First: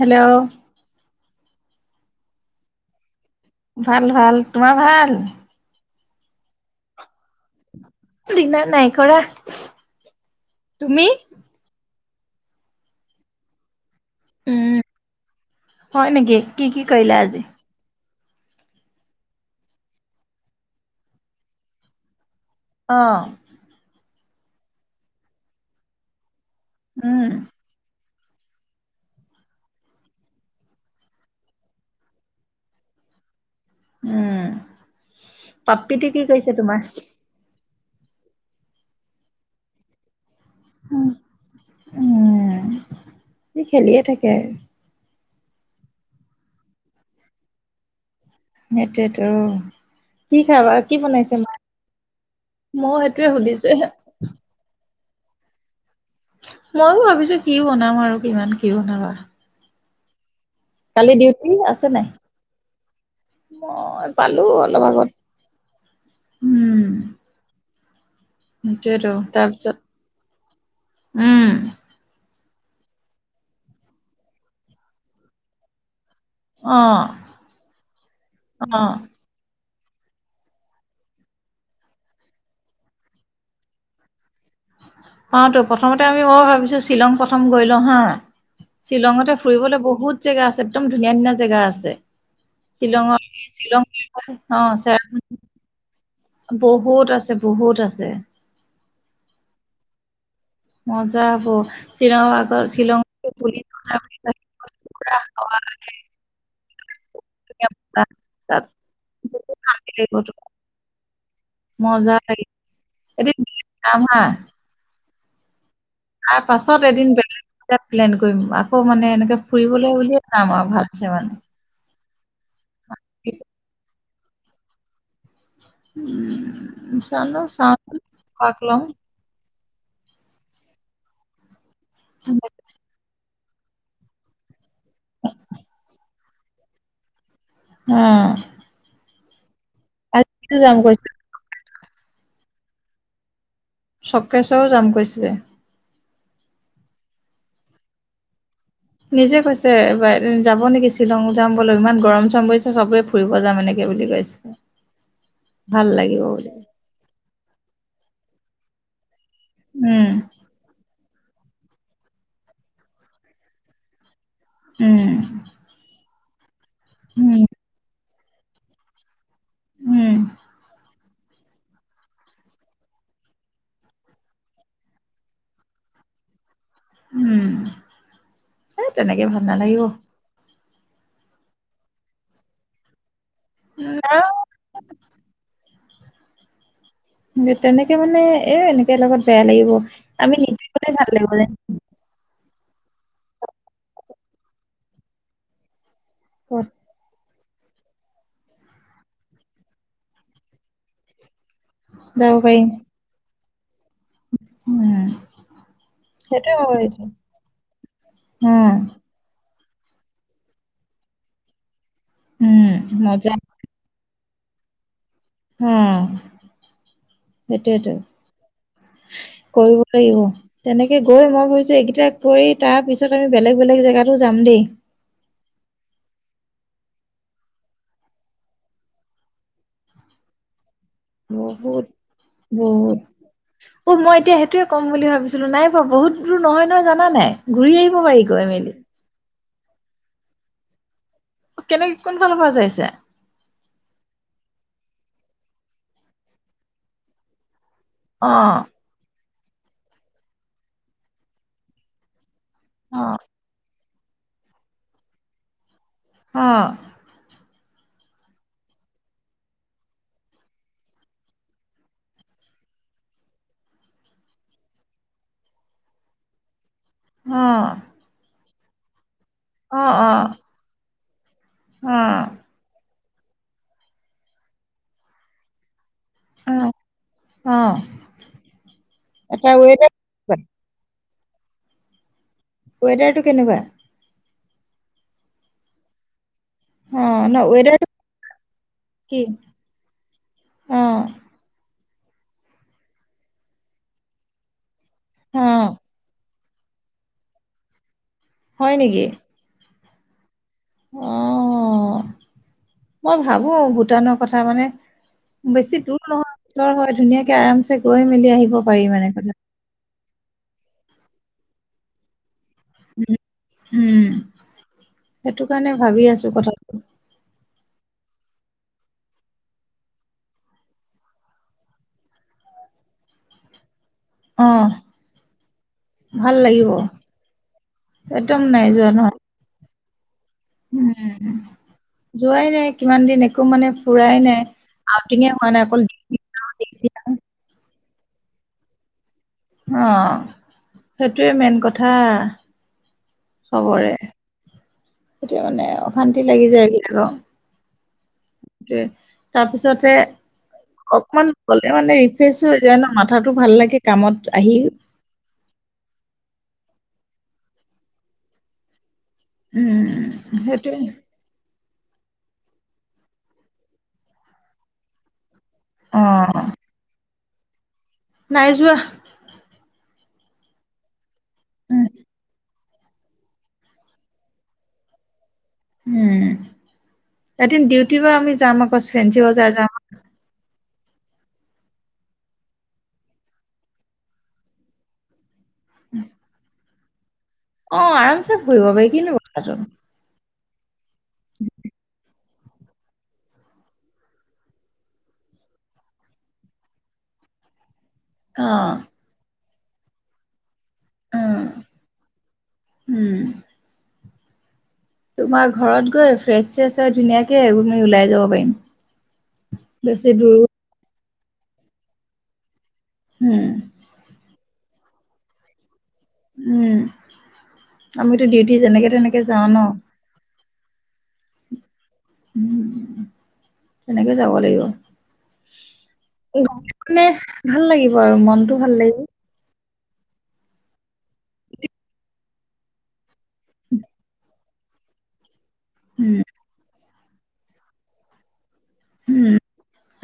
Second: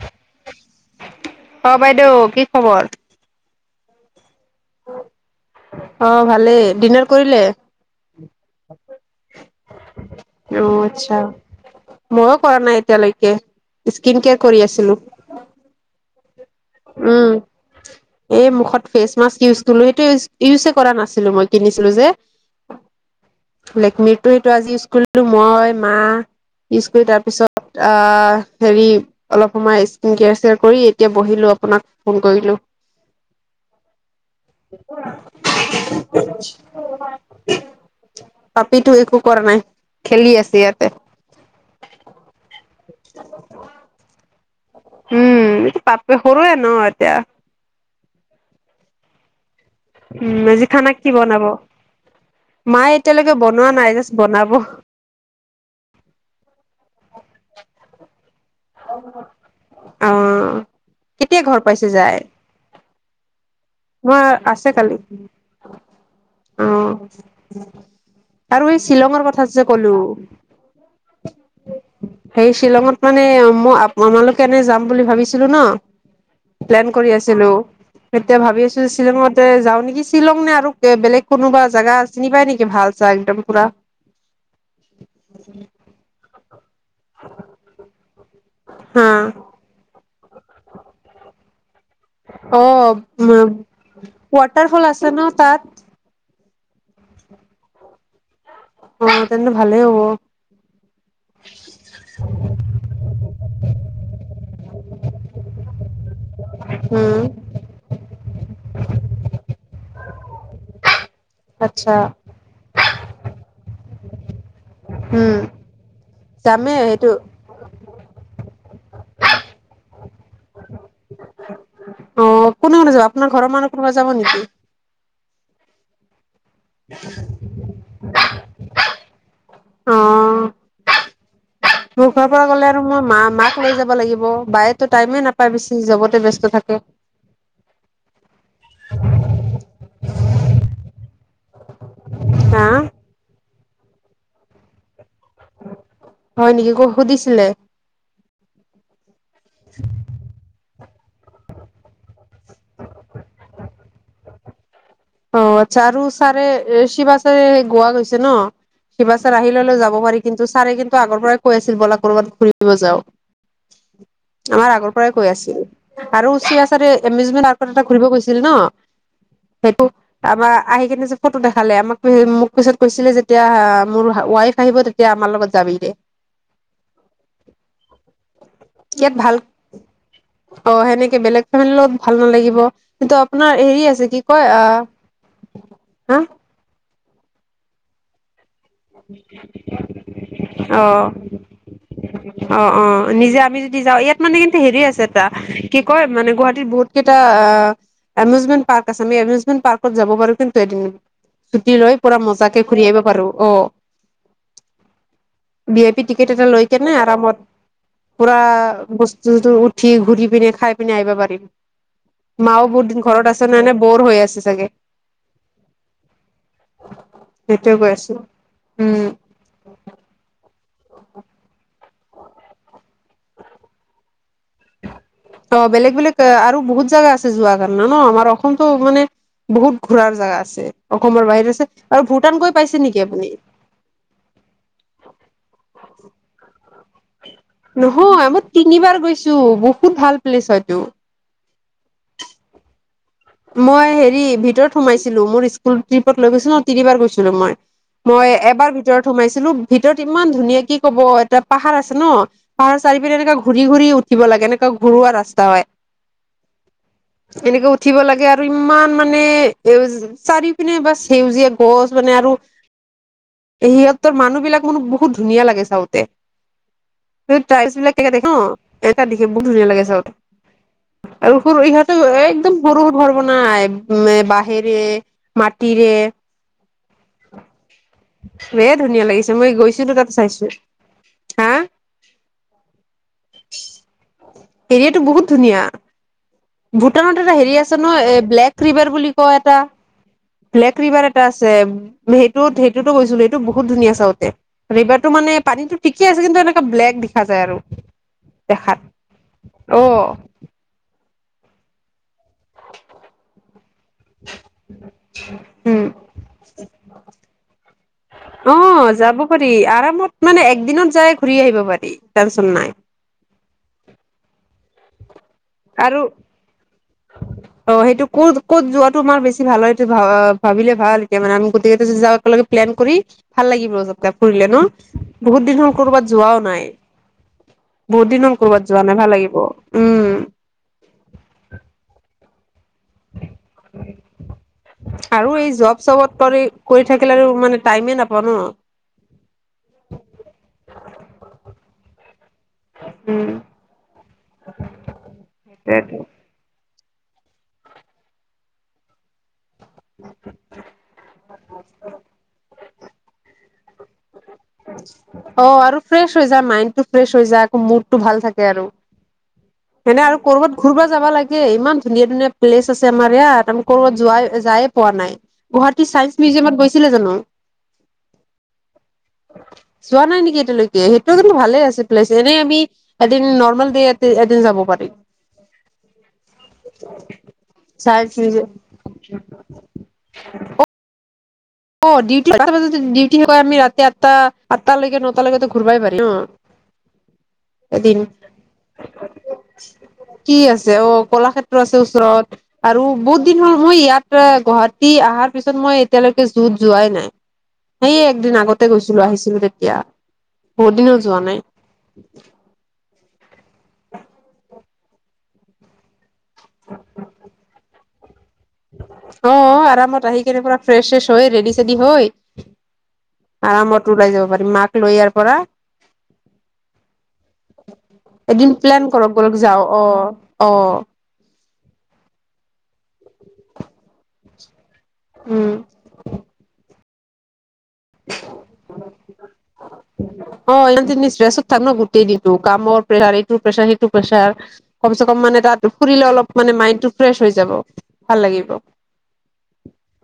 Hello. অ', বাইদেউ কি খবৰ? ভাল ভাল, তোমাৰ ভাল? অ', ভালেই ডিনাৰ কৰিলে? দিগদাৰ নাই কৰা [inaudible] অ তুমি আচ্ছা! ময়ো কৰা নাই এতিয়ালৈকে। স্কিন কেয়াৰ কৰি উম, আছিলোঁ, হয় নেকি কি কি কৰিলা আজি উম। এই মুখত ফেচ মাস্ক ইউজ [unintelligible] সেইটোৱে ইউজে কৰা নাছিলোঁ মই কিনিছিলোঁ যে। অঁ। লেকমীৰ টো ইটো আজি ইউজ কৰিলো মই, মা ইউজ কৰি উম তাৰপিছত। আ, হেৰি। অলপ সময় স্কিন কেয়াৰ চেয়াৰ কৰি এতিয়া বহিলোঁ, আপোনাক ফোন কৰিলোঁ। উম, [unintelligible] কি কৰিছে তোমাৰ? পাপিটো একো কৰা নাই, খেলি আছে ইয়াতে। [unintelligible] সি খেলিয়ে থাকে। উম, [unintelligible] পাপে সৰুৱে ন এতিয়া। সিটোৱে‌ তো। উম, আজি খানা কি বনাব? মায়ে ময়ো সেইটোয়ে এতিয়ালৈকে সুধিছো বনোৱা নাই জাষ্ট বনাব। ময়ো ভাবিছোঁ কি বনাম আৰু কিমান। কি বনাবা অ', কালি কেতিয়া ডিউটি ঘৰ আছে পাইছে নাই যায়? মই [unintelligible] পালো আছে অলপ কালি। আগত উম অঁ। আৰু এই সেইটোয়েতো শ্বিলঙৰ কথা যে তাৰপিছত কলো। উম সেই শ্বিলঙত মানে মই [unintelligible] এনে যাম বুলি ভাবিছিলোঁ ন? অ প্লেন কৰি আছিলোঁ, তেতিয়া ভাবি [inaudible] অ [unintelligible] যাওঁ নেকি শ্বিলং নে আৰু [unintelligible] বেলেগ কোনোবা জাগা চিনি পায় নেকি, ভাল চা একদম পুৰা। [unintelligible] প্ৰথমতে আমি মই ভাবিছোঁ শ্বিলং প্ৰথম গৈ লওঁ, হা। হা শ্বিলঙতে ফুৰিবলৈ [inaudible] বহুত জেগা আছে, একদম ধুনীয়া ধুনীয়া জেগা আছে। অ'। [unintelligible] অ, [inaudible] ৱাটাৰফল আছে ন তাত বহুত আছে, বহুত আছে। অ', তেন্তে ভালে হ'ব। মজা হব, শ্বিলৰ আগৰ শ্বিলং ঘূৰি [unintelligible] উম। [inaudible] আচ্ছা [inaudible] উম। তাৰ যামেই পাছত এদিন সেইটো বেলেগ প্লেন কৰিম আকৌ মানে এনেকে ফুবলৈ বুলিয়ে যাম আৰু ভালছে মানে। অঁ কোনে কোনে যাব আপোনাৰ ঘৰৰ মানুহ কোনোবা যাব নেকি? উম, চাই লওঁ চাওচোন কাক লওঁ। অ', মোৰ ঘৰৰ পৰা গ'লে আৰু মোৰ মা মাক লৈ যাব লাগিব, বাইয়েতো টাইমে নাপায় বেছি জবতে ব্যস্ত থাকে। অঁ। [unintelligible] ভাইটিটো জাং কৈছে। হা চক্ৰেশ্বৰো যাম কৈ। হয় নেকি তোক সুধিছিলে। নিজে কৈছে যাব নেকি শ্বিলং যাম বোলো, ইমান গৰম চৰম পৰিছে চবে ফুৰিব যাম এনেকে বুলি কৈছে। [inaudible] অঁ, আচ্ছা আৰু ছাৰে শিৱা চাৰে গোৱা গৈছে ন। শিৱা চাৰ আহি ললে যাব উম, পাৰি কিন্তু ছাৰে কিন্তু আগৰ পৰাই কৈ আছিল ব'লা কবাত ঘুৰিব যাওঁ। আমাৰ আগৰ উম, পৰাই কৈ আছিল, আৰু শিৱা চাৰে উম, এমিউজমেট আক এটা ঘূৰিব গৈছিল ন। সেইটো উম, তাপা আহি কিনে ফটো দেখালে, আমাক মোক পিছত কৈছিলে যেতিয়া মোৰ ৱাইফ আহিব তেতিয়া আমাৰ লগত যাবি দে। উম, এই তেনেকে ভাল নালাগিব। অ, সেনেকে বেলেগ ফেমিলিৰ লগত ভাল নালাগিব। কিন্তু আপোনাৰ হেৰি আছে কি অ, আৰু হা তেনেকে মানে এ এনেকে লগত বেয়া লাগিব, আমি নিজে গলে ভাল লাগিব যেনো। অঁ অঁ, নিজে আমি যদি যাওঁ ইয়াত মানে কিন্তু হেৰি আছে তা কি কয় মানে গুৱাহাটীত ক'ত বহুত কেইটা অ এমিউজমেট পাৰ্ক আছে এমিউজমেণ্ট পাৰ্ক যাব পাৰো কিন্তু এদিন ছুটি লৈ পুৰা যাব মজা পাৰিম ঘুৰি আহিব পাৰোঁ অঁ, উম, ভি আই পি টিকেট এটা সেইটোৱে লৈ কেনে ভাবিছোঁ আৰামত পুৰা উম। বস্তুটো উঠি ঘূৰি পিনে খাই পিনে আহিব পাৰিম। উম, মায়ো বহুত দিন মজা ঘৰত আছে নহ নে বৰ হৈ আছে চাগে। উম, সেইটোৱে কৈ সেইটোয়েতো আছো উম। কৰিব লাগিব তেনেকে গৈ মই ভাবোএইকেইটা কৰি তাৰপিছত আমি বেলেগ বেলেগ জেগাতো যাম দেই। অঁ বেলেগ বেলেগ আৰু বহুত জোগা আছে যোৱা কাৰণে ন, আমাৰ অসমতটো মানে বহুত ঘূৰাৰ জোগা আছে, অসমৰ বাহিৰে আছে বহুত আৰু ভূটান গৈ পাইছে নেকি আপুনি? অঁ মই এতিয়া সেইটোৱে কম বুলি ভাবিছিলোঁ, নাই বাৰু বহুত দূৰ নহয় নহয় জানা নাই। ঘূৰি আহিব পাৰি নহয় গৈ মই মেলি। তিনিবাৰ গৈছো বহুত ভাল প্লেছ হয়তো। কেনেক কোন ফালৰ পৰা যাইছে? মই হেৰি ভিতৰত সোমাইছিলো, মোৰ স্কুল ট্ৰিপত লৈ গৈছিলো ন তিনিবাৰ গৈছিলো মই। মই অ', এবাৰ ভিতৰত সোমাইছিলো ভিতৰত ইমান ধুনীয়া কি কব এটা পাহাৰ আছে ন। পাহাৰ চাৰি অ', পিনে এনেককা ঘূৰি ঘূৰি উঠিব লাগে, এনেকা ঘূৰোৱা ৰাস্তা হয়। অঁ। এনেক উঠিব লাগে, আৰু ইমান মানে সেউজ চাৰিও পিনে বাছ সেউজীয়া গছ মানে আৰু [inaudible] সিহঁতৰ মানুহ বিলাক মোৰ বহুত ধুনীয়া লাগে। চাওঁতে অ', চাইজ বিলাক একে থাকে ন, এটা দেখিম বহুত ধুনীয়া অ', লাগে। অ', চাওতে আৰু সৰু ইহঁতেও অ', একদম বহুত ঘৰ বনাই উ, বাঁহেৰে, মাটিৰে অ', অ', খুবেই ধুনীয়া লাগিছে। এটা মই ৱেডাৰ গৈছিলো। তাত চাইছো। হা ওৱেডাৰটো কেনেকুৱা? এনেওটো বহুত ধুনীয়া। ভূটানত অ', এটা ন হেৰি আছে ৱেডাৰটো নহয় এ, ব্লেক ৰিভাৰ বুলি কি কয় এটা ব্লেক অ', ৰিভাৰ এটা আছে। সেইটোত সেইটোতো গৈছিলো। সেইটো বহুত ধুনীয়া চাওঁতে ৰিভাৰটো মানে অ', পানীতো ঠিকেই আছে। কিন্তু এনেকুৱা ব্লেক দেখা যায় আৰু হয় দেখাত অহ, অহ', মই ভাবো ভূটানৰ কথা মানে বেছি উম দূৰ নহয় হয়। ওচৰ হয়। ধুনীয়াকে আৰাম চে গৈ মেলি অ আহিব পাৰিম। যাব পাৰি আৰামত মানে একদিনত যাই ঘূৰি আহিব পাৰি। টেনশচন নাই। উম', সেইটো কাৰণে ভাবি আছো কথাটো অহ', সেইটো ক'ত ক'ত যোৱাটো আমাৰ বেছি ভাল হয়। সেইটো ভা ভাবিলে ভাল এতিয়া মানে আমি গতেকেইতা যদি যাও একেলগে প্লেন কৰি ভাল লাগিব। তাতে ফুৰিলে ন অ', বহুত দিন হ'ল কৰবাত ভাল যোৱাও নাই। লাগিব বহুত দিন হল ক'ৰবাত যোৱা নাই ভাল লাগিব উম, উম', যোৱাই নাই। কিমান দিন একো মানে ফুৰাই নাই। আউটিঙে আৰু হোৱা এই নাই জব অকল চবত কৰি কৰি থাকিলে, আৰু মানে টাইমে নাপাওঁ ন অহ', সেইটোৱে মেইন কথা উম', চবৰে, [unintelligible] এতিয়া মানে সেইটোৱেটো অশান্তি লাগি যায়। ফুৰিব তাকে তাৰ পিছতে অকমান গলে মানে ৰিফ্ৰেচ হৈ যায় ন, মাথাটো ভাল লাগে। কামত আহি অ', আৰু ফ্ৰেছ হৈ যায়। মাইণ্ড টো ফ্ৰেছ হৈ যায়, আকৌ মুড টো ভাল থাকে আৰু হয়নে, আৰু উম কৰবাত সেইটোৱে ঘূৰবা যাবা লাগে। ইমান ধুনীয়া ধুনীয়া প্লেচ আছে। আমাৰ ইয়াত আমি ক'ৰবাত যোৱা যায়ে পোৱা নাই। গুৱাহাটী অ চাইন্স মিউজিয়ামত গৈছিলা জানো? নাই যোৱা। যোৱা নাই নেকি? এতিয়ালৈকে সেইটো কিন্তু ভালে উম আছে। প্লেচ এনেই আমি এদিন নৰ্মেল দে এদিন যাব পাৰিম। উম', এদিন ডিউটিৰ চাইন্স পৰা আমি মিউজিয়াম যাম আকৌ ফ্ৰেঞ্চি বজাৰ যাম। [unintelligible] অ', ডিউটি বাজাতেন পাঁচটা বাজাতে শেষ হয়। ডিউটি আমি ৰাতি আঠটা আঠটালৈকে নটা লৈকেতো ঘূৰবাই পাৰিম অ, অ', আৰামচে ফুৰিব পাৰি কিনো কথাটো কি আছে। অ, কলাক্ষেত্ৰ আছে। ওচৰত আৰু বহুত দিন হল মই ইয়াতে গুৱাহাটী অহাৰ পিছত মই এতিয়ালৈকে যুত যোৱাই নাই। সেয়ে একদিন অ আগতে গৈছিলো আহিছিলো। তেতিয়া বহুত দিন যোৱা উম নাই। উম। তোমাৰ ঘৰত গৈ, ফ্ৰেছ- ছ্ৰেছ হৈ ধুনীয়াকে আমি ওলাই যাব পাৰিম। অহ, আৰামত বেছি আহি দূৰো কেনে পুৰা ফ্ৰেছ- শ্ৰেছ হৈ ৰেডি -চেডি হৈ উম আৰামত ওলাই যাব পাৰিম। মাক লৈ ইয়াৰ পৰা উম আমিতো এদিন ডিউটি প্লেন যেনেকে কৰক, তেনেকে বলক যাওঁ ন যাও। অহ- অহ। উম, তেনেকে যাব লাগিব। উম মানে ভাল লাগিব আৰু, মনতটো ভাল লাগিব। অ, এ তুমি ড্ৰেছত থাকে ন, গোটেই দিনটো কামৰ প্ৰেচাৰ এইটো প্ৰেচাৰ, সেইটোৰ প্ৰেচাৰ, কমচে কম মানে তাত ফুৰিলে উম অলপ মানে মাইণ্ডটো অলপ ফ্ৰেছ হৈ যাব, ভাল লাগিব। উম,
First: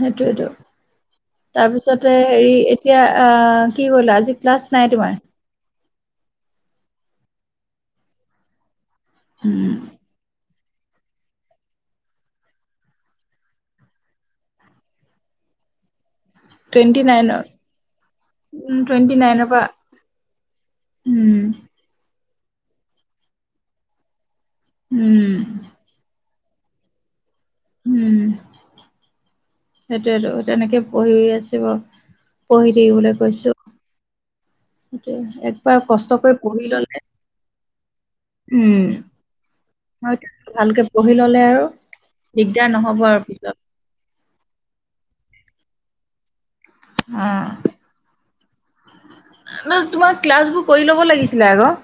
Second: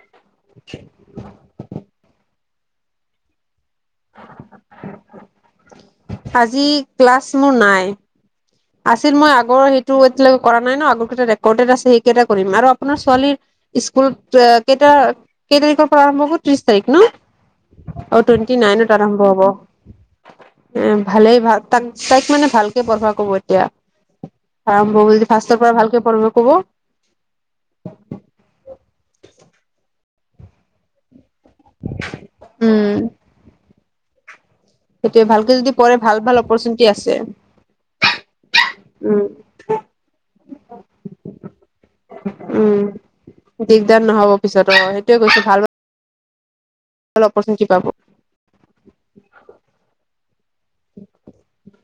সেইটোৱেটো। তাৰপিছতে হেৰি, এতিয়া কি কৰিলো? আজি ক্লাছ নাই তোমাৰ। আজি ক্লাছ মোৰ নাই। আছিল। মই আগৰ উম সেইটো এতিয়ে কৰা নাই ন, আগৰ কেইটা ৰেকৰ্ডেড আছে, সেইকেইটা কৰিম। আৰু আপোনাৰ ছোৱালী স্কুলত কেইটা, কেই তাৰিখৰ পৰা আৰম্ভ হ'ল? ত্ৰিশ তাৰিখ টুৱেণ্টি ন, নাইনৰ অ, টুৱেণ্টি উম নাইনত টুৱেণ্টি আৰম্ভ হ'ব। নাইনৰ পৰা উম, ভালেই ভাল। তাক, তাইক মানে ভালকে পঢ়োৱা ক'ব এতিয়া। আৰম্ভ হব উম ফাৰ্ষ্টৰ পৰা ভালকে পঢ়। বহুত উম, সেইটোয়েটো তেনেকে পঢ়ি আছে। পঢ়ি উম থাকিবলৈ কৈছোঁ। সেইয়ে, সেইটোৱে ভালকে যদি একবাৰ পঢ়ে ভাল কষ্ট ভাল কৰি পঢ়ি অপৰচুনিটি ললে, আছে। উম। হয়, ভালকে পঢ়ি ল'লে আৰু দিগদাৰ উম। নহ'ব আৰু পিছত। দিগদাৰ নহব পিছতো অ, হয়। সেইটোয়ে কৈছো ভাল ভাল অ, অপৰচুনিটি পাব। তোমাৰ ক্লাছ বোৰ কৰি ল'ব লাগিছিলে আকৌ।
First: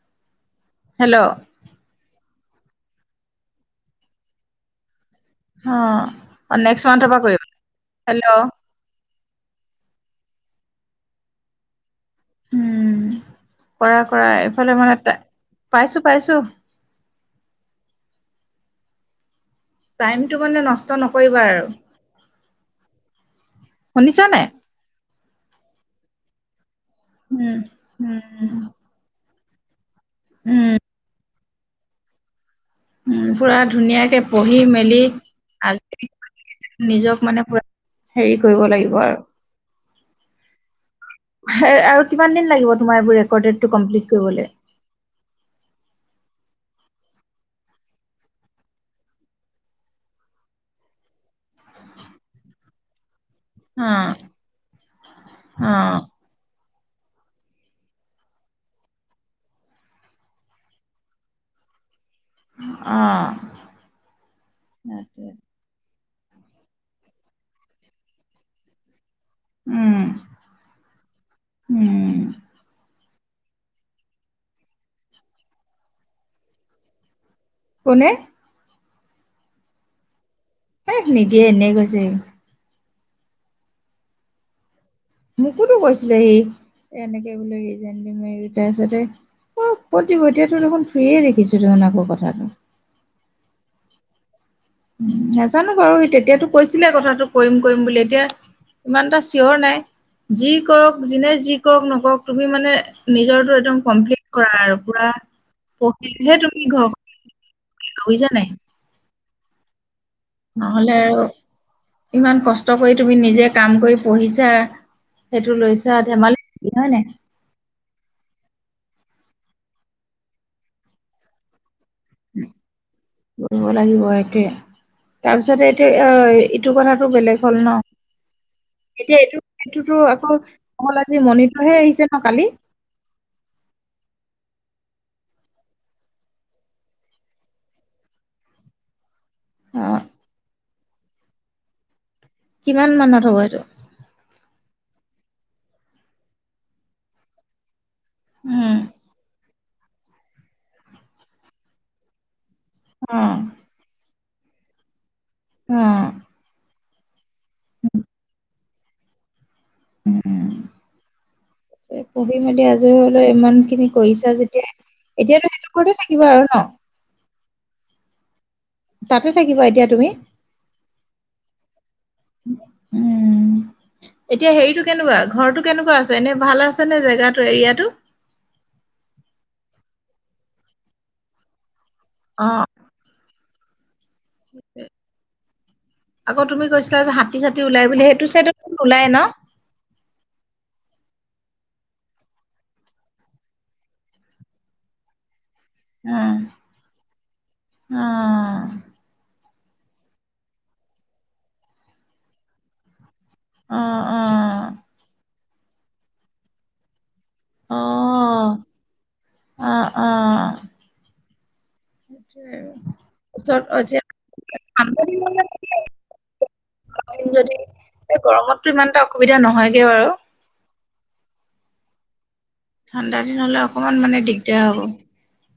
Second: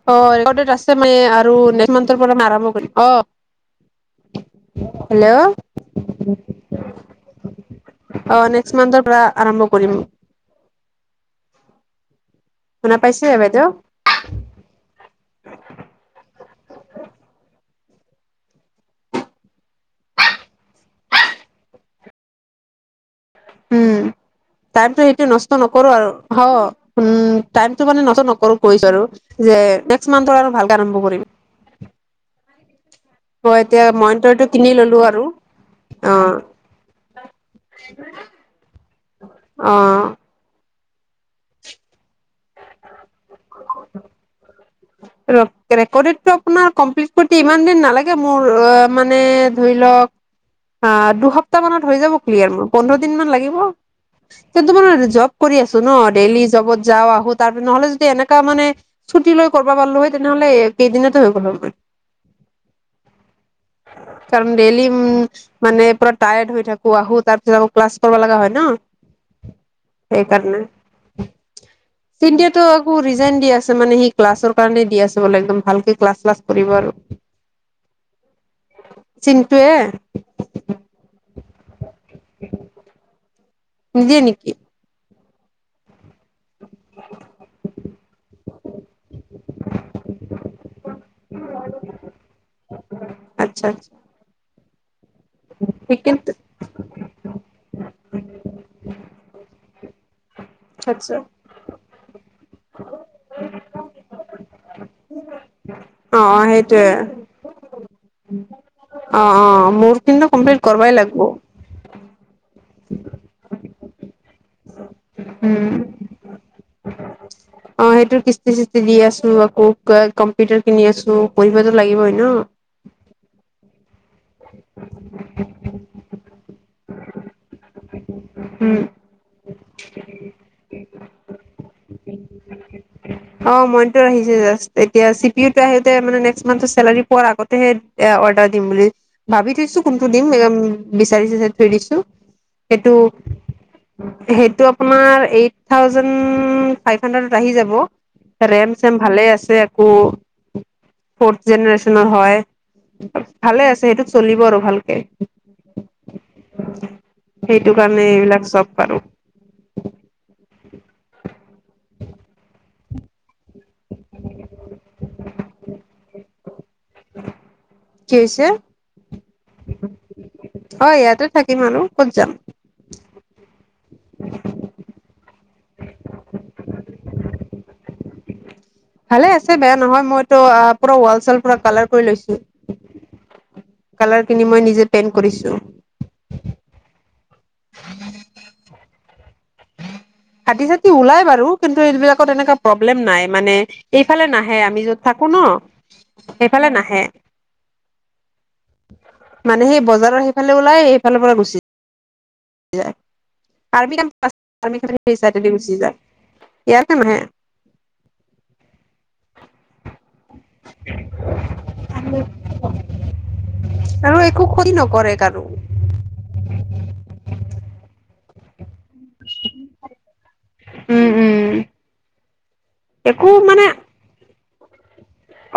অ, ৰেকৰ্ড আছে, মানে হেল্ল' আৰু নেক্সট নেক্সট মান্ত পৰা আৰম্ভ কৰিম। অ, হেল্ল'। অ, নেক্সট মান্থৰ পৰা কৰিব, অ হেল্ল'। নেক্সট মন্থৰ পৰা আৰম্ভ কৰিম। শুনা উম, পাইছে বাইদেউ কৰা- কৰা, এইফালে মানে পাইছো- পাইছো। [unintelligible] টাইমটো মানে নষ্ট নকৰিবা আৰু। উম শুনিছা নাই? টাইমটো এনে নষ্ট নকৰো আৰু। উম, টাইমটো মানে নষ্ট নকৰো কৈছোঁ আৰু। যে, নেক্সট মান্থৰ আৰু উম ভালকে আৰম্ভ কৰিম। উম, অ পুৰা এতিয়া ধুনীয়াকে মইন্টৰটো পঢ়ি কিনি ললো মেলি। আৰু আজিৰি অ কৰি নিজক মানে পুৰা, হেৰি কৰিব লাগিব আৰু। অ। আৰু কিমান দিন লাগিব, তোমাৰ এইবোৰ ৰেকৰ্ডেডটো কমপ্লিট কৰিবলৈ? ৰেকৰ্ডেডটো আপোনাৰ কমপ্লিট কৰোতে ইমান দিন নালাগে মোৰ। মানে ধৰি লওক অ, দুসপ্তাহ মানত হৈ যাব ক্লিয়াৰ মোৰ। পোন্ধৰ দিন মান লাগিব। অ কিন্তু মোৰ জব কৰি আছো ন। অ ডেইলি জবত যাওঁ, আহো। তাৰপিছত, নহলে যদি এনেকা মানে ছুটি লৈ কৰোঁ পালো হয়, তেনেহ'লে কেইদিনতে হৈ গ'ল হয় মোৰ। অ কাৰণ ডেইলি উম মানে পুৰা টায়াৰ্ড হৈ থাকো, আহো তাৰ পিছত আকৌ ক্লাছ কৰিব লগা হয়, ন। সেই কাৰণে, উম তি একো ৰিজাইন দি আছে, মানে সি ক্লাছৰ কাৰণে দি আছে বোলে, একদম ভালকে ক্লাছ-চ্লাছ কৰিব আৰু। কোনে? চিন্টুৱে? এ, নিদিয়ে এনে কৈছে, সি। নিদিয়ে নেকি? মোকোতো কৈছিলে সি, এনেকে বোলে ৰিজন দিম, তাৰপিছতে অ, ক'ত দিব, এতিয়াতো দেখোন ফ্ৰিয়ে দেখিছোঁ, দেখোন আকৌ কথাটো আচ্ছা, আ নাজানো বাৰু কিন্তু তেতিয়াতো কৈছিলে কথাটো কৰিম, কৰিম বুলি, এতিয়া ইমান এটা চিয়ৰ নাই। যি কৰক, আচ্ছা জোনে যি কওঁক নকওঁক তুমি মানে, নিজৰটো এদম কমপ্লিট কৰা আৰু পুৰা, প অ তেতিয়াহে তুমি সেইটোয়ে ঘৰখন [inaudible] বুজিছা নে নাই? অ, অ, মোৰ কিন্তু কমপ্লিট কৰবাই নহ'লে লাগব ইমান কষ্ট কৰি তুমি নিজে কাম কৰি পঢ়িছা। সেইটো উম লৈছা, ধেমালি [inaudible] নাই? অ, সেইটোৰ কিস্তি-চস্তি দি আছোঁ, আকৌ ক-কম্পিউটাৰ কিনি আছোঁ, কৰিবটো লাগিবই ন? কৰিব লাগিব, এইটোৱে, তাৰপিছতে এইটো এই এইটো কথাটো বেলেগ হ'ল ন? এতিয়া, এইটো এইটোতো, আকৌ অকল আজি, মনিতৰহে আহিছে ন, কালি? অ, মনিতৰ আহিছে জাষ্ট। এতিয়া চি, পি, ইউ, টো আহোতে মানে, নেক্স মান্ঠৰ চেলাৰী পোৱাৰ আগতেহে এয়া, অৰ্ডাৰ দিম বুলি। ভাবি থৈছোঁ অ' কোনটো দিম, এম, বিচাৰি-চিচাৰি থৈ দিছোঁ। কিমান সেইটো মানত হ'ব এইটো সেইটো আপোনাৰ এইট, থাউজেণ্ড ফাইভ হানড্ৰেট আহি যাব। উম ৰেম-চেম ভালেই আছে আকৌ, ফৰ্থ জেনেৰেচনৰ হয়। অ' ভালে আছে, সেইটোত চলিব আৰু ভালকে। উম, সেইটো কাৰণে, এইবিলাক চব পাৰো। উম, উম, পঢ়ি মেলি আজৰি হ'লেও ইমান খিনি কৰিছা যেতিয়া, এতিয়াতো সেইটো ঘৰতে থাকিবা আৰু ন? কি হৈছে? তাতে থাকিবা, এতিয়া তুমি? হয়, ইয়াতে থাকিম আৰু ক'ত যাম। উম, এতিয়া হেৰিটো কেনেকুৱা? ঘৰটো কেনেকুৱা আছে, এনে ভাল আছেনে জেগাটো এৰিয়াটো? ভালে আছে, বেয়া নহয়। মইতো আ, পুৰা ৱাল-চোৱাল পুৰা কালাৰ কৰি লৈছো। অ' কালাৰ কিনি মই, নিজে পেইণ্ট কৰিছো। আকৌ তুমি কৈছিলা যে, হাতী-চাতী ওলাই বুলি, সেইটো চাইডত ওলায়ে ন? হাতী-চাতী ওলাই বাৰু, কিন্তু এইবিলাকত এনেকুৱা প্ৰব্লেম নাই, মানে এইফালে নাহে, আমি য'ত থাকো ন, অ' সেইফালে নাহে। অ, মানে সেই বজাৰৰ সেইফালে ওলাই, এইফালৰ পৰা গুচি যায়। অ', আৰ্মী কেম্প আছে আৰ্মী কেম্পৰ সেই চাইডেদি গুচি যায়। ইয়াতে নাহে। অঁ! আ [unintelligible] অঁ! সেইটোৱেই। ওচৰত আৰু একো [unintelligible] ক্ষতি সামৰি নকৰে কাৰো মানে [unintelligible] যদি, এই গৰমটো সিমান এটা অসুবিধা নহয়গে বাৰু। উম-উম। ঠাণ্ডা দিন হ'লে অকমান মানে দিগদাৰ হ'ব।